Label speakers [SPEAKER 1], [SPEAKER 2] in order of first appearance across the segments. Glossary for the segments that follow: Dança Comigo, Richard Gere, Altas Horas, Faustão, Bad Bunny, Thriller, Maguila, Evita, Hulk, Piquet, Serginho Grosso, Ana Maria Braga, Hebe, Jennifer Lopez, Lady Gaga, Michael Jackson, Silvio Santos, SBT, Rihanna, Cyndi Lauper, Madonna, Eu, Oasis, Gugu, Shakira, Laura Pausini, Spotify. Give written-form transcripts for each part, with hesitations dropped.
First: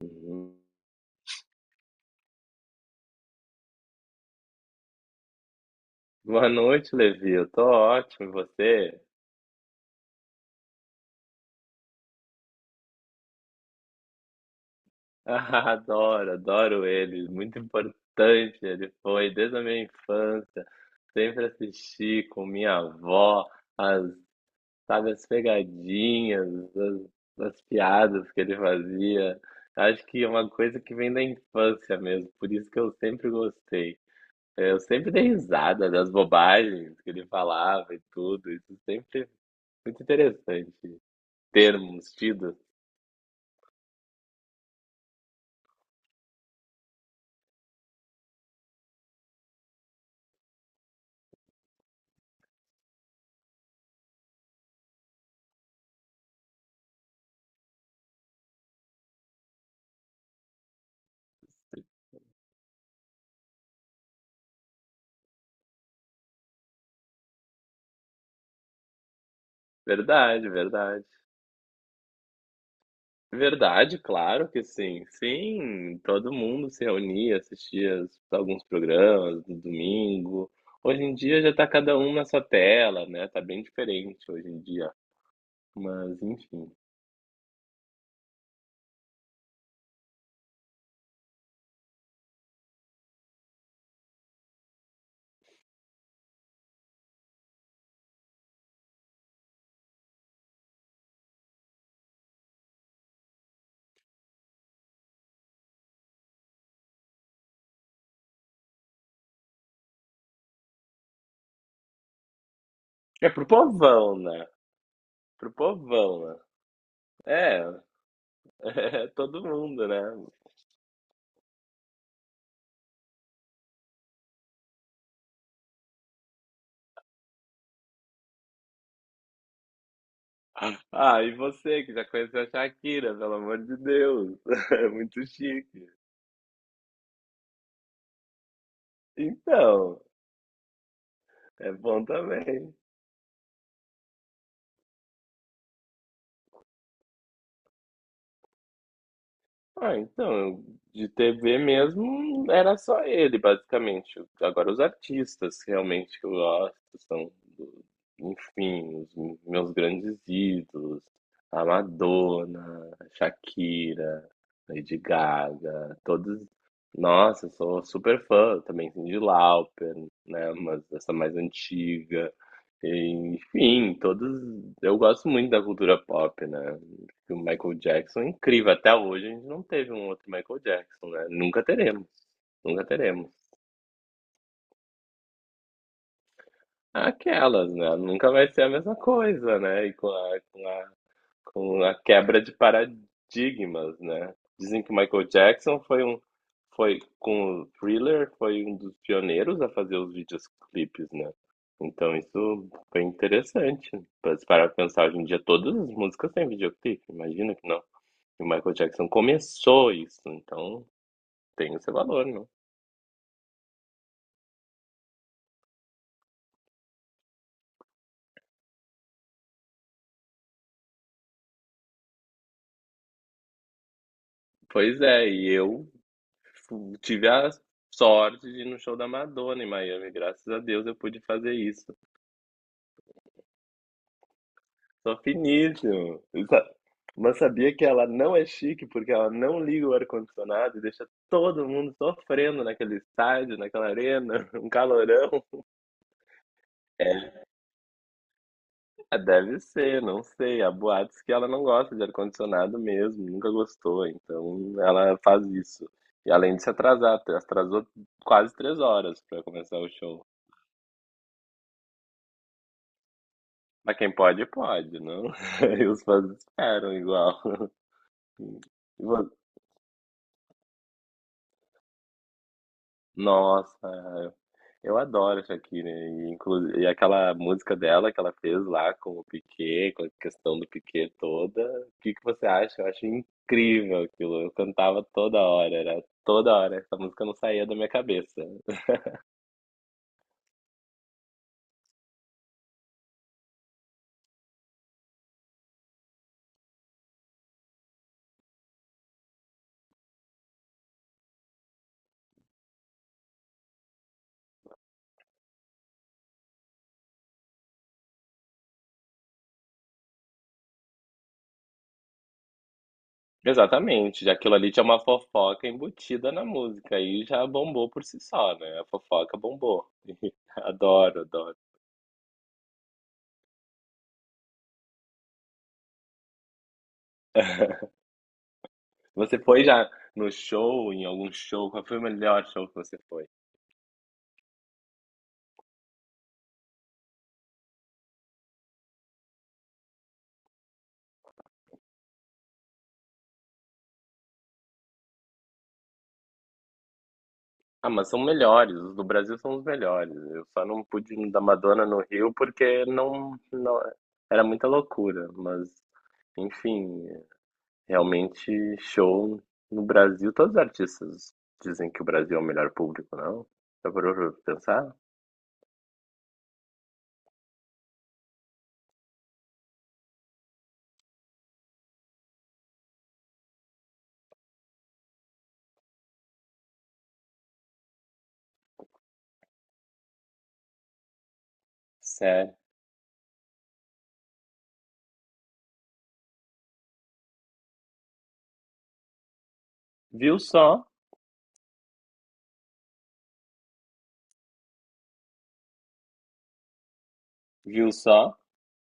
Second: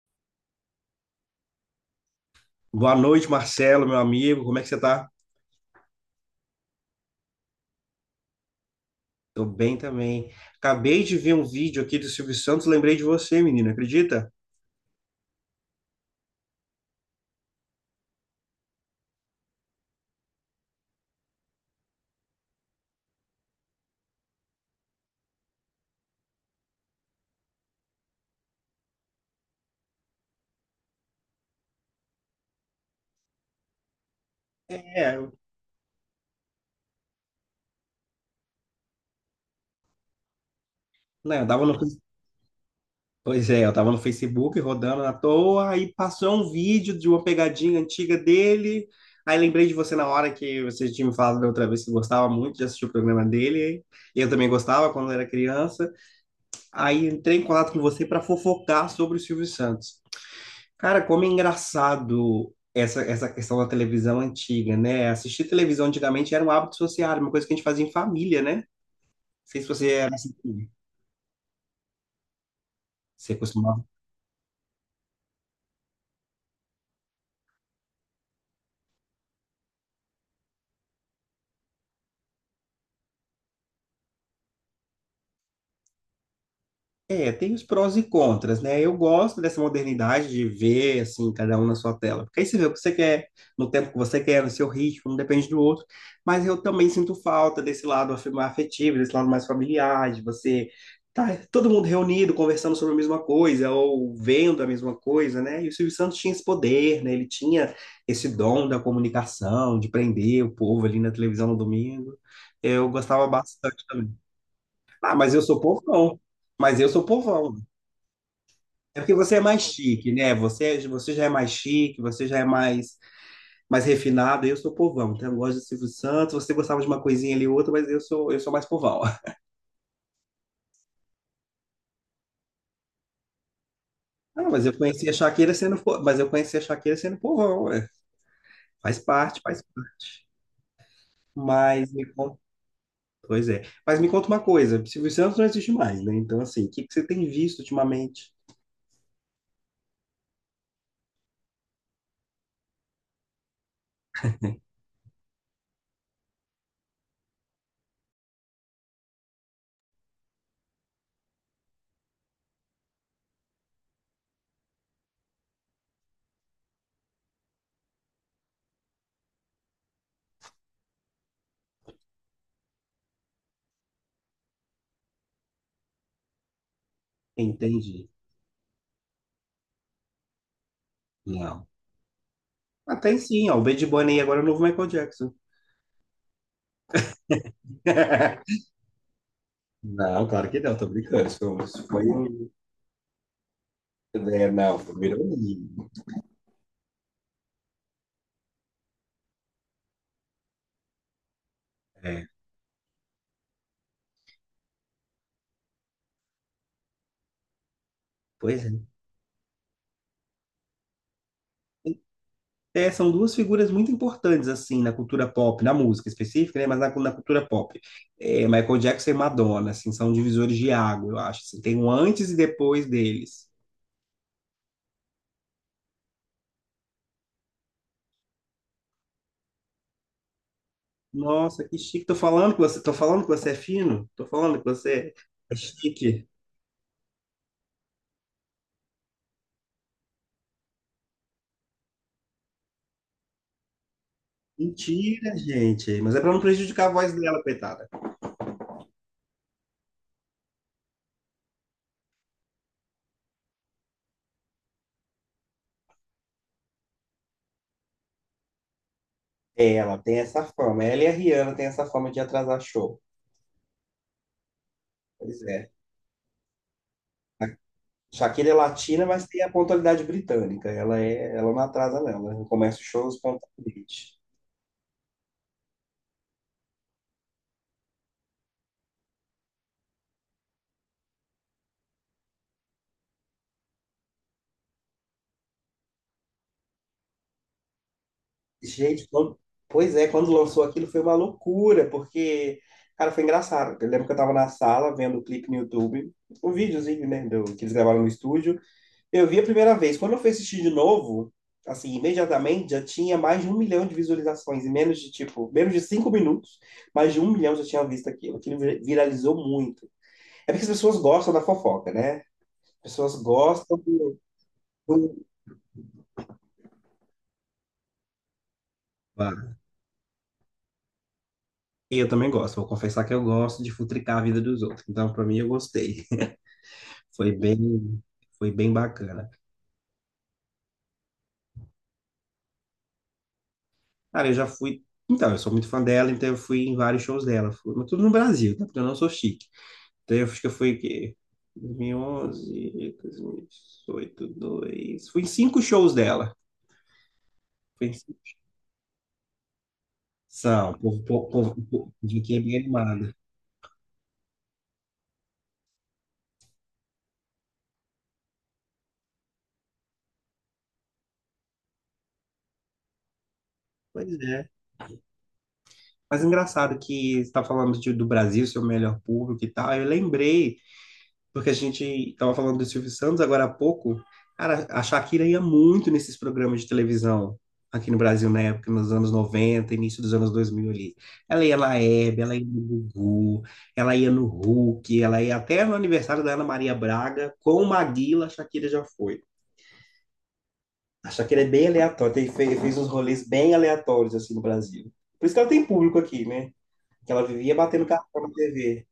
[SPEAKER 1] Uhum.
[SPEAKER 2] Boa noite, Marcelo, meu amigo. Como é que você tá?
[SPEAKER 1] Boa noite, Levi. Eu tô ótimo, e você?
[SPEAKER 2] Tô bem também. Acabei de ver um vídeo aqui do Silvio Santos, lembrei de você, menino, acredita?
[SPEAKER 1] Ah, adoro, adoro ele. Muito importante ele foi desde a minha infância. Sempre assisti com minha avó as, sabe, as pegadinhas, as piadas que ele fazia. Acho que é uma coisa que vem da infância mesmo, por isso que eu sempre gostei. Eu sempre
[SPEAKER 2] É,
[SPEAKER 1] dei
[SPEAKER 2] eu-
[SPEAKER 1] risada das bobagens que ele falava e tudo. Isso sempre é muito interessante.
[SPEAKER 2] né, eu tava no,
[SPEAKER 1] Termos, tidos.
[SPEAKER 2] pois é, eu tava no Facebook rodando na toa, aí passou um vídeo de uma pegadinha antiga dele. Aí lembrei de você na hora que você tinha me falado da outra vez que gostava muito de assistir o programa dele. E eu também gostava quando era criança. Aí entrei em contato com você para fofocar sobre o Silvio Santos. Cara, como é engraçado essa questão da televisão antiga, né? Assistir televisão antigamente era um hábito social, uma coisa que a gente fazia em família, né? Não sei se você era assim.
[SPEAKER 1] Verdade, verdade.
[SPEAKER 2] Você costumava.
[SPEAKER 1] Verdade, claro que sim. Sim, todo mundo se reunia, assistia alguns programas no domingo. Hoje em dia já tá cada um na sua tela, né? Tá bem diferente hoje em dia. Mas, enfim.
[SPEAKER 2] É, tem os prós e contras, né? Eu gosto dessa modernidade de ver, assim, cada um na sua tela. Porque aí você vê o que você quer, no tempo que você quer, no seu ritmo, não depende do outro. Mas eu também sinto falta desse lado afetivo, desse lado mais familiar, de você tá todo mundo reunido, conversando sobre a mesma coisa, ou vendo a mesma coisa, né? E o Silvio Santos tinha esse poder, né? Ele tinha esse dom da comunicação, de prender o povo ali na televisão no domingo. Eu gostava
[SPEAKER 1] É pro
[SPEAKER 2] bastante também.
[SPEAKER 1] povão, né?
[SPEAKER 2] Ah, mas eu
[SPEAKER 1] Pro
[SPEAKER 2] sou povão.
[SPEAKER 1] povão, né?
[SPEAKER 2] Mas eu sou povão.
[SPEAKER 1] É,
[SPEAKER 2] É
[SPEAKER 1] é
[SPEAKER 2] porque você é
[SPEAKER 1] todo
[SPEAKER 2] mais
[SPEAKER 1] mundo, né?
[SPEAKER 2] chique, né? Você já é mais chique, você já é mais refinado. Eu sou povão, então eu gosto de Silvio Santos. Você gostava de uma coisinha ali e outra, mas eu sou mais povão.
[SPEAKER 1] Ah, e você que já conheceu a Shakira, pelo amor de Deus.
[SPEAKER 2] Ah,
[SPEAKER 1] É muito chique.
[SPEAKER 2] Mas eu conheci a Shakira sendo povão, ué. Faz parte, faz
[SPEAKER 1] Então,
[SPEAKER 2] parte.
[SPEAKER 1] é
[SPEAKER 2] Mas me
[SPEAKER 1] bom
[SPEAKER 2] conta,
[SPEAKER 1] também.
[SPEAKER 2] pois é. Mas me conta uma coisa, Silvio Santos não existe mais, né? Então assim, o que que você tem visto ultimamente?
[SPEAKER 1] Ah, então, de TV mesmo era só ele, basicamente. Agora os artistas realmente que eu gosto são, enfim, os meus grandes ídolos, a Madonna, a Shakira, Lady Gaga, todos. Nossa, eu sou super fã também, Cyndi Lauper, né? Mas essa mais antiga. Enfim, todos. Eu gosto muito da cultura pop, né? O Michael
[SPEAKER 2] Entendi.
[SPEAKER 1] Jackson é incrível. Até hoje a gente não teve um outro Michael Jackson, né? Nunca
[SPEAKER 2] Não.
[SPEAKER 1] teremos. Nunca
[SPEAKER 2] Até
[SPEAKER 1] teremos.
[SPEAKER 2] sim, ó, o Bad Bunny agora é o novo Michael Jackson.
[SPEAKER 1] Aquelas, né? Nunca vai ser a mesma coisa, né? E com
[SPEAKER 2] Não,
[SPEAKER 1] a,
[SPEAKER 2] claro que não,
[SPEAKER 1] com
[SPEAKER 2] tô brincando.
[SPEAKER 1] com
[SPEAKER 2] Isso
[SPEAKER 1] a
[SPEAKER 2] foi
[SPEAKER 1] quebra
[SPEAKER 2] um
[SPEAKER 1] de paradigmas, né?
[SPEAKER 2] É, não,
[SPEAKER 1] Dizem que o
[SPEAKER 2] virou
[SPEAKER 1] Michael Jackson
[SPEAKER 2] meme.
[SPEAKER 1] foi com o Thriller, foi um dos pioneiros a fazer os videoclipes, né? Então
[SPEAKER 2] É,
[SPEAKER 1] isso foi interessante. Pra se parar pra pensar hoje em dia, todas as músicas têm videoclipe, imagina que não. E o
[SPEAKER 2] pois é.
[SPEAKER 1] Michael Jackson começou isso, então tem esse valor, não?
[SPEAKER 2] É, são duas figuras muito importantes, assim, na cultura pop, na música específica, né? Mas na, na cultura pop. É, Michael Jackson e Madonna, assim, são divisores de água, eu acho, assim. Tem um antes e depois deles.
[SPEAKER 1] Pois é, e eu tive a sorte de ir no show da Madonna em Miami, graças a Deus eu pude fazer
[SPEAKER 2] Nossa, que
[SPEAKER 1] isso.
[SPEAKER 2] chique. Tô falando que você é fino? Tô falando que você
[SPEAKER 1] Só
[SPEAKER 2] é
[SPEAKER 1] finíssimo.
[SPEAKER 2] chique.
[SPEAKER 1] Sa- Mas sabia que ela não é chique porque ela não liga o ar-condicionado e deixa todo mundo sofrendo naquele estádio, naquela arena, um calorão.
[SPEAKER 2] Mentira, gente. Mas é pra não prejudicar a voz dela,
[SPEAKER 1] É,
[SPEAKER 2] coitada.
[SPEAKER 1] deve ser, não sei. Há boatos que ela não gosta de ar-condicionado mesmo, nunca gostou, então ela faz isso. E além de se atrasar, atrasou quase 3 horas para
[SPEAKER 2] É,
[SPEAKER 1] começar o
[SPEAKER 2] ela tem
[SPEAKER 1] show.
[SPEAKER 2] essa fama. Ela e a Rihanna têm essa fama de atrasar show.
[SPEAKER 1] Mas quem pode, pode, não?
[SPEAKER 2] Pois é.
[SPEAKER 1] E os fãs esperam igual.
[SPEAKER 2] Shakira é
[SPEAKER 1] E
[SPEAKER 2] latina, mas
[SPEAKER 1] vo-
[SPEAKER 2] tem a pontualidade britânica. Ela não atrasa, não. Ela começa os shows pontualmente.
[SPEAKER 1] Nossa, eu adoro a Shakira, e, e aquela música dela que ela fez lá com o Piquet, com a questão do Piquet toda. O que que você acha? Eu acho incrível aquilo. Eu cantava toda hora, era toda hora. Essa música não saía da minha cabeça.
[SPEAKER 2] Gente, quando- Pois é, quando lançou aquilo foi uma loucura, porque, cara, foi engraçado. Eu lembro que eu tava na sala vendo o clipe no YouTube, o videozinho, né, que eles gravaram no estúdio. Eu vi a primeira vez. Quando eu fui assistir de novo, assim, imediatamente já tinha mais de 1 milhão de visualizações, em menos de, tipo, menos de 5 minutos, mais de 1 milhão já tinha visto aquilo. Aquilo viralizou muito. É porque as pessoas gostam da fofoca, né? Pessoas gostam do,
[SPEAKER 1] Exatamente, já aquilo ali tinha uma
[SPEAKER 2] do-
[SPEAKER 1] fofoca embutida na música e já bombou por si só, né? A fofoca
[SPEAKER 2] Claro.
[SPEAKER 1] bombou. Adoro, adoro.
[SPEAKER 2] E eu também gosto, vou confessar que eu gosto de futricar a vida dos outros. Então, pra mim, eu gostei. Foi bem, foi bem bacana.
[SPEAKER 1] Você foi já no show, em algum show? Qual foi o melhor show que você foi?
[SPEAKER 2] Cara, eu já fui. Então, eu sou muito fã dela, então eu fui em vários shows dela. Fui, mas tudo no Brasil, tá? Porque eu não sou chique. Então, eu acho que eu fui o quê? 2011, 2018, dois. mil e dezoito, dois. Fui em cinco shows dela. Fui
[SPEAKER 1] Ah,
[SPEAKER 2] em
[SPEAKER 1] mas são
[SPEAKER 2] cinco.
[SPEAKER 1] melhores, os do Brasil são os melhores. Eu só
[SPEAKER 2] São, o
[SPEAKER 1] não
[SPEAKER 2] povo,
[SPEAKER 1] pude ir
[SPEAKER 2] povo,
[SPEAKER 1] no da
[SPEAKER 2] povo,
[SPEAKER 1] Madonna
[SPEAKER 2] povo
[SPEAKER 1] no
[SPEAKER 2] de
[SPEAKER 1] Rio
[SPEAKER 2] que é bem
[SPEAKER 1] porque
[SPEAKER 2] animada.
[SPEAKER 1] não era muita loucura, mas enfim, realmente show no Brasil, todos os artistas dizem que o Brasil é o melhor público, não? Já
[SPEAKER 2] Pois
[SPEAKER 1] parou
[SPEAKER 2] é.
[SPEAKER 1] pra pensar?
[SPEAKER 2] Mas engraçado que você está falando do Brasil, seu melhor público e tal. Eu lembrei, porque a gente estava falando do Silvio Santos agora há pouco. Cara, a Shakira ia muito nesses programas de televisão aqui no Brasil na época, nos anos 90, início dos anos 2000 ali. Ela ia na Hebe, ela ia
[SPEAKER 1] Sério.
[SPEAKER 2] no Gugu, ela ia no Hulk, ela ia até no aniversário da Ana Maria Braga, com o Maguila, a Shakira já foi.
[SPEAKER 1] Viu só?
[SPEAKER 2] A Shakira é bem aleatória, fez uns rolês bem aleatórios assim no Brasil. Por isso que ela tem público aqui, né? Que ela vivia batendo
[SPEAKER 1] Viu
[SPEAKER 2] cartão na
[SPEAKER 1] só?
[SPEAKER 2] TV.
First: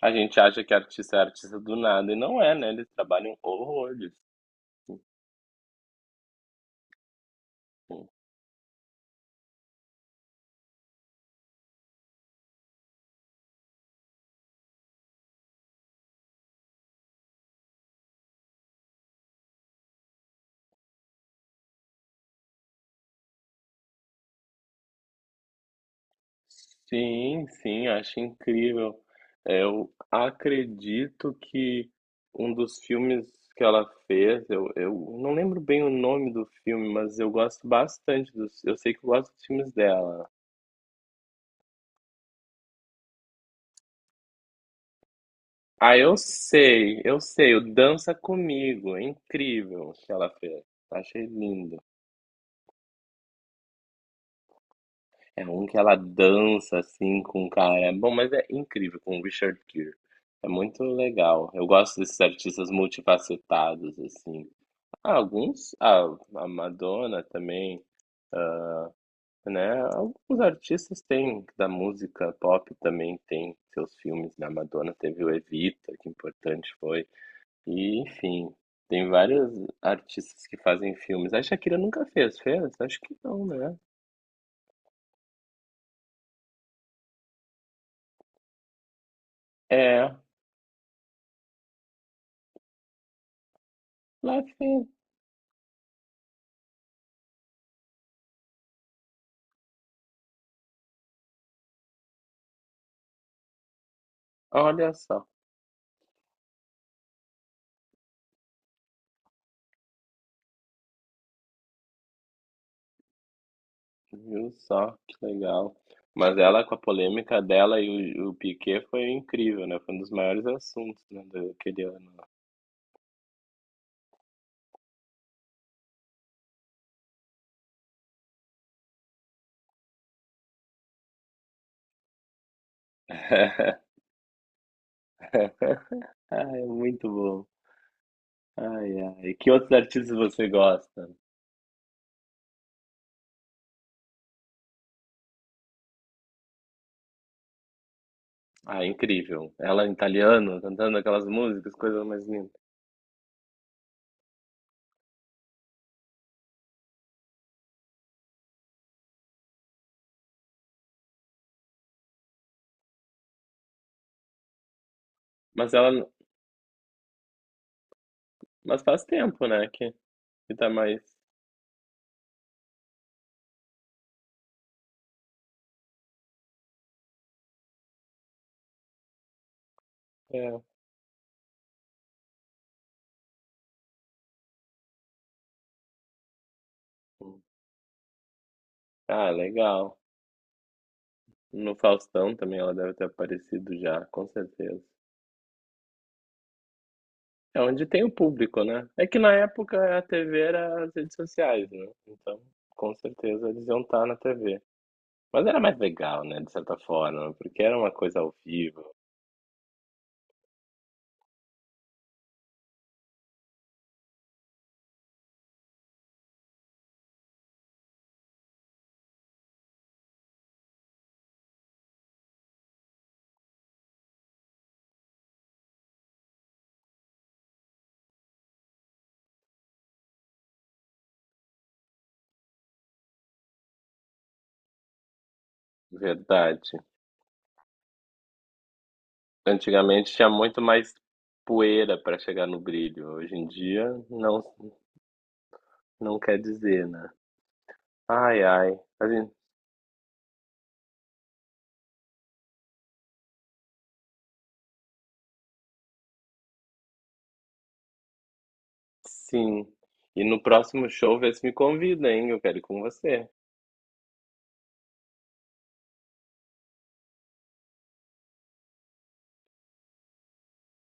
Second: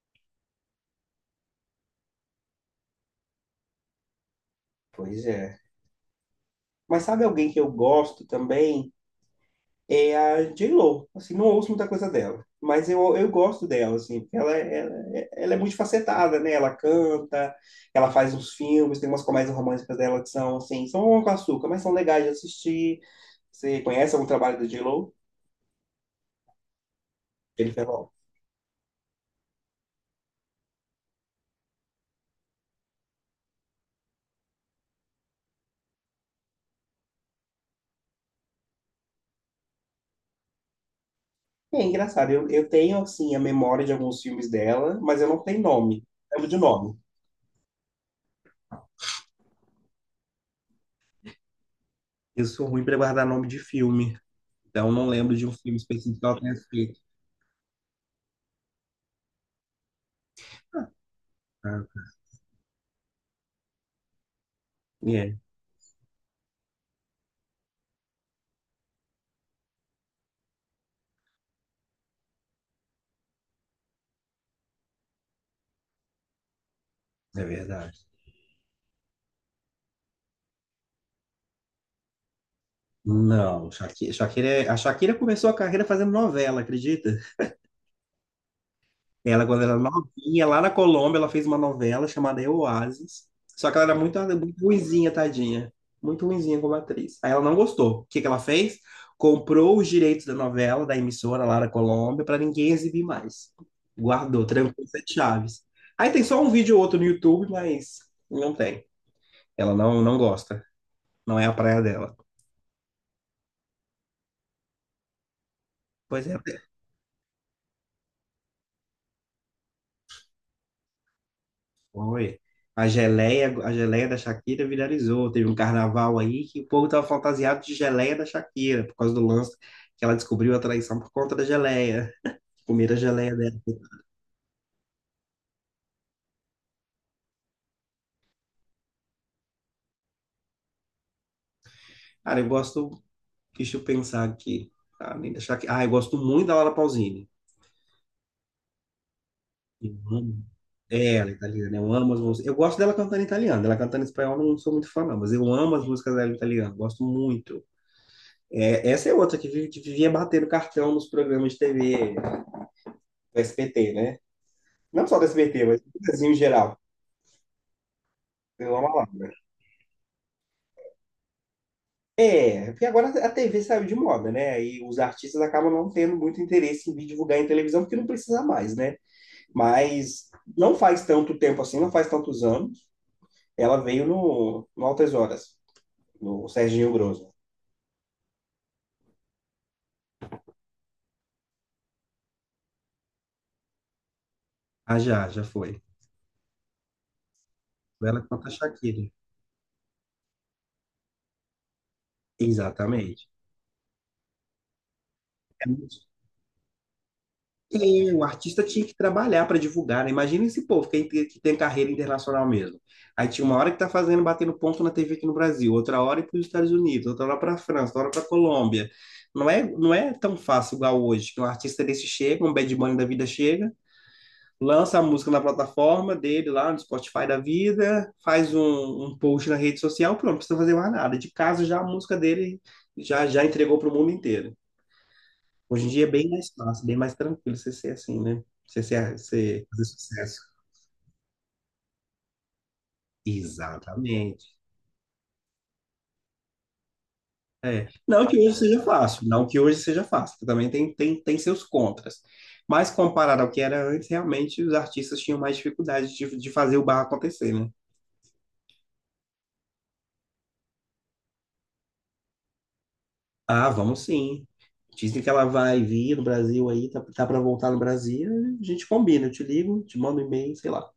[SPEAKER 1] A gente acha que artista é artista do nada e não é, né? Eles trabalham horrores.
[SPEAKER 2] Pois é. Mas sabe alguém que eu gosto também? É a J Lo. Assim, não ouço muita coisa dela. Mas eu gosto dela, assim. Porque ela é multifacetada, né? Ela canta, ela faz uns filmes, tem umas comédias românticas dela que assim, são um com açúcar, mas são legais de assistir. Você conhece algum trabalho da J.Lo?
[SPEAKER 1] Sim,
[SPEAKER 2] Jennifer
[SPEAKER 1] sim,
[SPEAKER 2] Lopez?
[SPEAKER 1] acho incrível. É, eu acredito que um dos filmes que ela fez, eu não lembro bem o nome do filme, mas eu gosto bastante dos. Eu sei que eu gosto dos filmes dela.
[SPEAKER 2] É engraçado. Eu tenho, assim, a memória de alguns filmes dela, mas eu não tenho
[SPEAKER 1] Ah,
[SPEAKER 2] nome. Lembro de nome.
[SPEAKER 1] eu sei, o Dança Comigo, é incrível o que ela fez. Achei lindo.
[SPEAKER 2] Eu sou ruim para guardar nome de filme. Então, não lembro
[SPEAKER 1] É
[SPEAKER 2] de um
[SPEAKER 1] um
[SPEAKER 2] filme
[SPEAKER 1] que ela
[SPEAKER 2] específico que ela tenha
[SPEAKER 1] dança
[SPEAKER 2] feito.
[SPEAKER 1] assim com o cara. É bom, mas é incrível com o Richard Gere. É muito legal. Eu
[SPEAKER 2] Ah,
[SPEAKER 1] gosto desses artistas multifacetados assim. Ah,
[SPEAKER 2] é,
[SPEAKER 1] alguns, ah, a Madonna também, né? Alguns artistas têm da música pop também tem seus filmes, né? A Madonna teve o Evita, que importante foi.
[SPEAKER 2] é verdade.
[SPEAKER 1] E, enfim, tem vários artistas que fazem filmes. A Shakira nunca fez, fez? Acho que não,
[SPEAKER 2] Não,
[SPEAKER 1] né?
[SPEAKER 2] a Shakira começou a carreira fazendo novela, acredita? Ela, quando era
[SPEAKER 1] É,
[SPEAKER 2] novinha, lá na Colômbia, ela fez uma novela chamada Eu, Oasis. Só que ela era muito,
[SPEAKER 1] lá
[SPEAKER 2] muito
[SPEAKER 1] fez.
[SPEAKER 2] ruinzinha, tadinha. Muito ruinzinha como atriz. Aí ela não gostou. O que que ela fez? Comprou os direitos da novela, da emissora lá na Colômbia, para ninguém exibir mais. Guardou, trancou
[SPEAKER 1] Olha
[SPEAKER 2] sete
[SPEAKER 1] só,
[SPEAKER 2] chaves. Aí tem só um vídeo ou outro no YouTube, mas não tem. Ela não, não gosta. Não é a praia dela.
[SPEAKER 1] viu só, que legal.
[SPEAKER 2] Pois é,
[SPEAKER 1] Mas ela com a polêmica dela e o Piquet foi incrível, né? Foi um dos maiores assuntos, né, daquele ano.
[SPEAKER 2] foi. A geleia da Shakira viralizou. Teve um carnaval aí que o povo estava fantasiado de geleia da Shakira, por causa do lance que ela descobriu a traição por conta da geleia. Comer a geleia dela.
[SPEAKER 1] Ai, muito bom. Ai, ai. Que outros artistas você gosta?
[SPEAKER 2] Cara, eu gosto, deixa eu pensar aqui. Ah, eu gosto muito da Laura Pausini.
[SPEAKER 1] Ah, incrível. Ela em
[SPEAKER 2] Eu amo.
[SPEAKER 1] italiano, cantando
[SPEAKER 2] É,
[SPEAKER 1] aquelas
[SPEAKER 2] ela é
[SPEAKER 1] músicas,
[SPEAKER 2] italiana, eu
[SPEAKER 1] coisa
[SPEAKER 2] amo as
[SPEAKER 1] mais
[SPEAKER 2] músicas.
[SPEAKER 1] linda.
[SPEAKER 2] Eu gosto dela cantando em italiano, ela cantando em espanhol, eu não sou muito fã, não, mas eu amo as músicas dela em italiano, gosto muito. É, essa é outra que vivia batendo cartão nos programas de TV do SBT, né? Não só do SBT,
[SPEAKER 1] Mas
[SPEAKER 2] mas do
[SPEAKER 1] ela,
[SPEAKER 2] Brasil em geral. Deu uma
[SPEAKER 1] mas faz
[SPEAKER 2] palavra.
[SPEAKER 1] tempo, né, que tá mais...
[SPEAKER 2] É, porque agora a TV saiu de moda, né? E os artistas acabam não tendo muito interesse em vir divulgar em televisão, porque não precisa mais, né? Mas
[SPEAKER 1] É.
[SPEAKER 2] não faz tanto tempo assim, não faz tantos anos. Ela veio no Altas Horas, no Serginho Grosso.
[SPEAKER 1] Ah, legal. No Faustão também ela deve ter aparecido já, com certeza.
[SPEAKER 2] Ah, já, já foi.
[SPEAKER 1] É onde tem o
[SPEAKER 2] Ela contra a
[SPEAKER 1] público, né? É
[SPEAKER 2] Shakira.
[SPEAKER 1] que na época a TV era as redes sociais, né? Então, com
[SPEAKER 2] Exatamente.
[SPEAKER 1] certeza eles iam estar na TV. Mas era mais legal, né, de certa forma, porque era uma
[SPEAKER 2] Sim,
[SPEAKER 1] coisa
[SPEAKER 2] o
[SPEAKER 1] ao
[SPEAKER 2] artista
[SPEAKER 1] vivo,
[SPEAKER 2] tinha que trabalhar para divulgar, né? Imagina esse povo que tem carreira internacional mesmo. Aí tinha uma hora que tá fazendo, batendo ponto na TV aqui no Brasil, outra hora para os Estados Unidos, outra hora para a França, outra hora para a Colômbia. Não é tão fácil igual hoje, que um artista desse chega, um Bad Bunny da vida chega, lança a música na plataforma dele lá no Spotify da vida, faz um post na rede social, pronto, não precisa fazer mais nada. De casa já a música dele já entregou para o mundo inteiro. Hoje em dia é bem mais
[SPEAKER 1] verdade.
[SPEAKER 2] fácil, bem mais tranquilo você ser assim, né? Você fazer
[SPEAKER 1] Antigamente tinha
[SPEAKER 2] sucesso.
[SPEAKER 1] muito mais poeira para chegar no brilho. Hoje em dia não
[SPEAKER 2] Exatamente.
[SPEAKER 1] não quer dizer, né?
[SPEAKER 2] É. Não que
[SPEAKER 1] Ai,
[SPEAKER 2] hoje
[SPEAKER 1] ai.
[SPEAKER 2] seja
[SPEAKER 1] A
[SPEAKER 2] fácil,
[SPEAKER 1] gente-
[SPEAKER 2] não que hoje seja fácil, que também tem seus contras. Mas comparado ao que era antes, realmente os artistas tinham mais dificuldade de fazer o barro acontecer, né?
[SPEAKER 1] sim. E no próximo show vê se me convida, hein? Eu quero ir com você.
[SPEAKER 2] Ah, vamos sim. Dizem que ela vai vir no Brasil aí, tá para voltar no Brasil, a gente combina, eu te ligo, te mando um e-mail, sei lá.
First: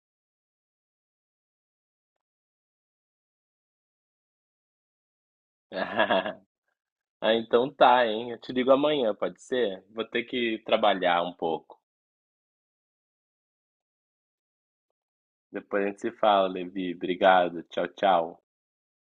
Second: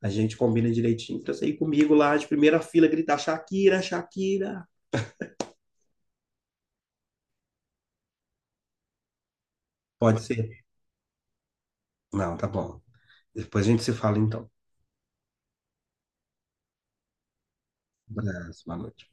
[SPEAKER 2] A gente combina direitinho pra você ir comigo lá de primeira fila gritar Shakira, Shakira.
[SPEAKER 1] Ah, então tá, hein? Eu te ligo amanhã, pode ser? Vou
[SPEAKER 2] Pode
[SPEAKER 1] ter que
[SPEAKER 2] ser.
[SPEAKER 1] trabalhar um pouco.
[SPEAKER 2] Não, tá bom. Depois a gente se fala então.
[SPEAKER 1] Depois a gente se fala, Levi. Obrigado. Tchau,
[SPEAKER 2] Um
[SPEAKER 1] tchau.
[SPEAKER 2] Abraço, boa noite.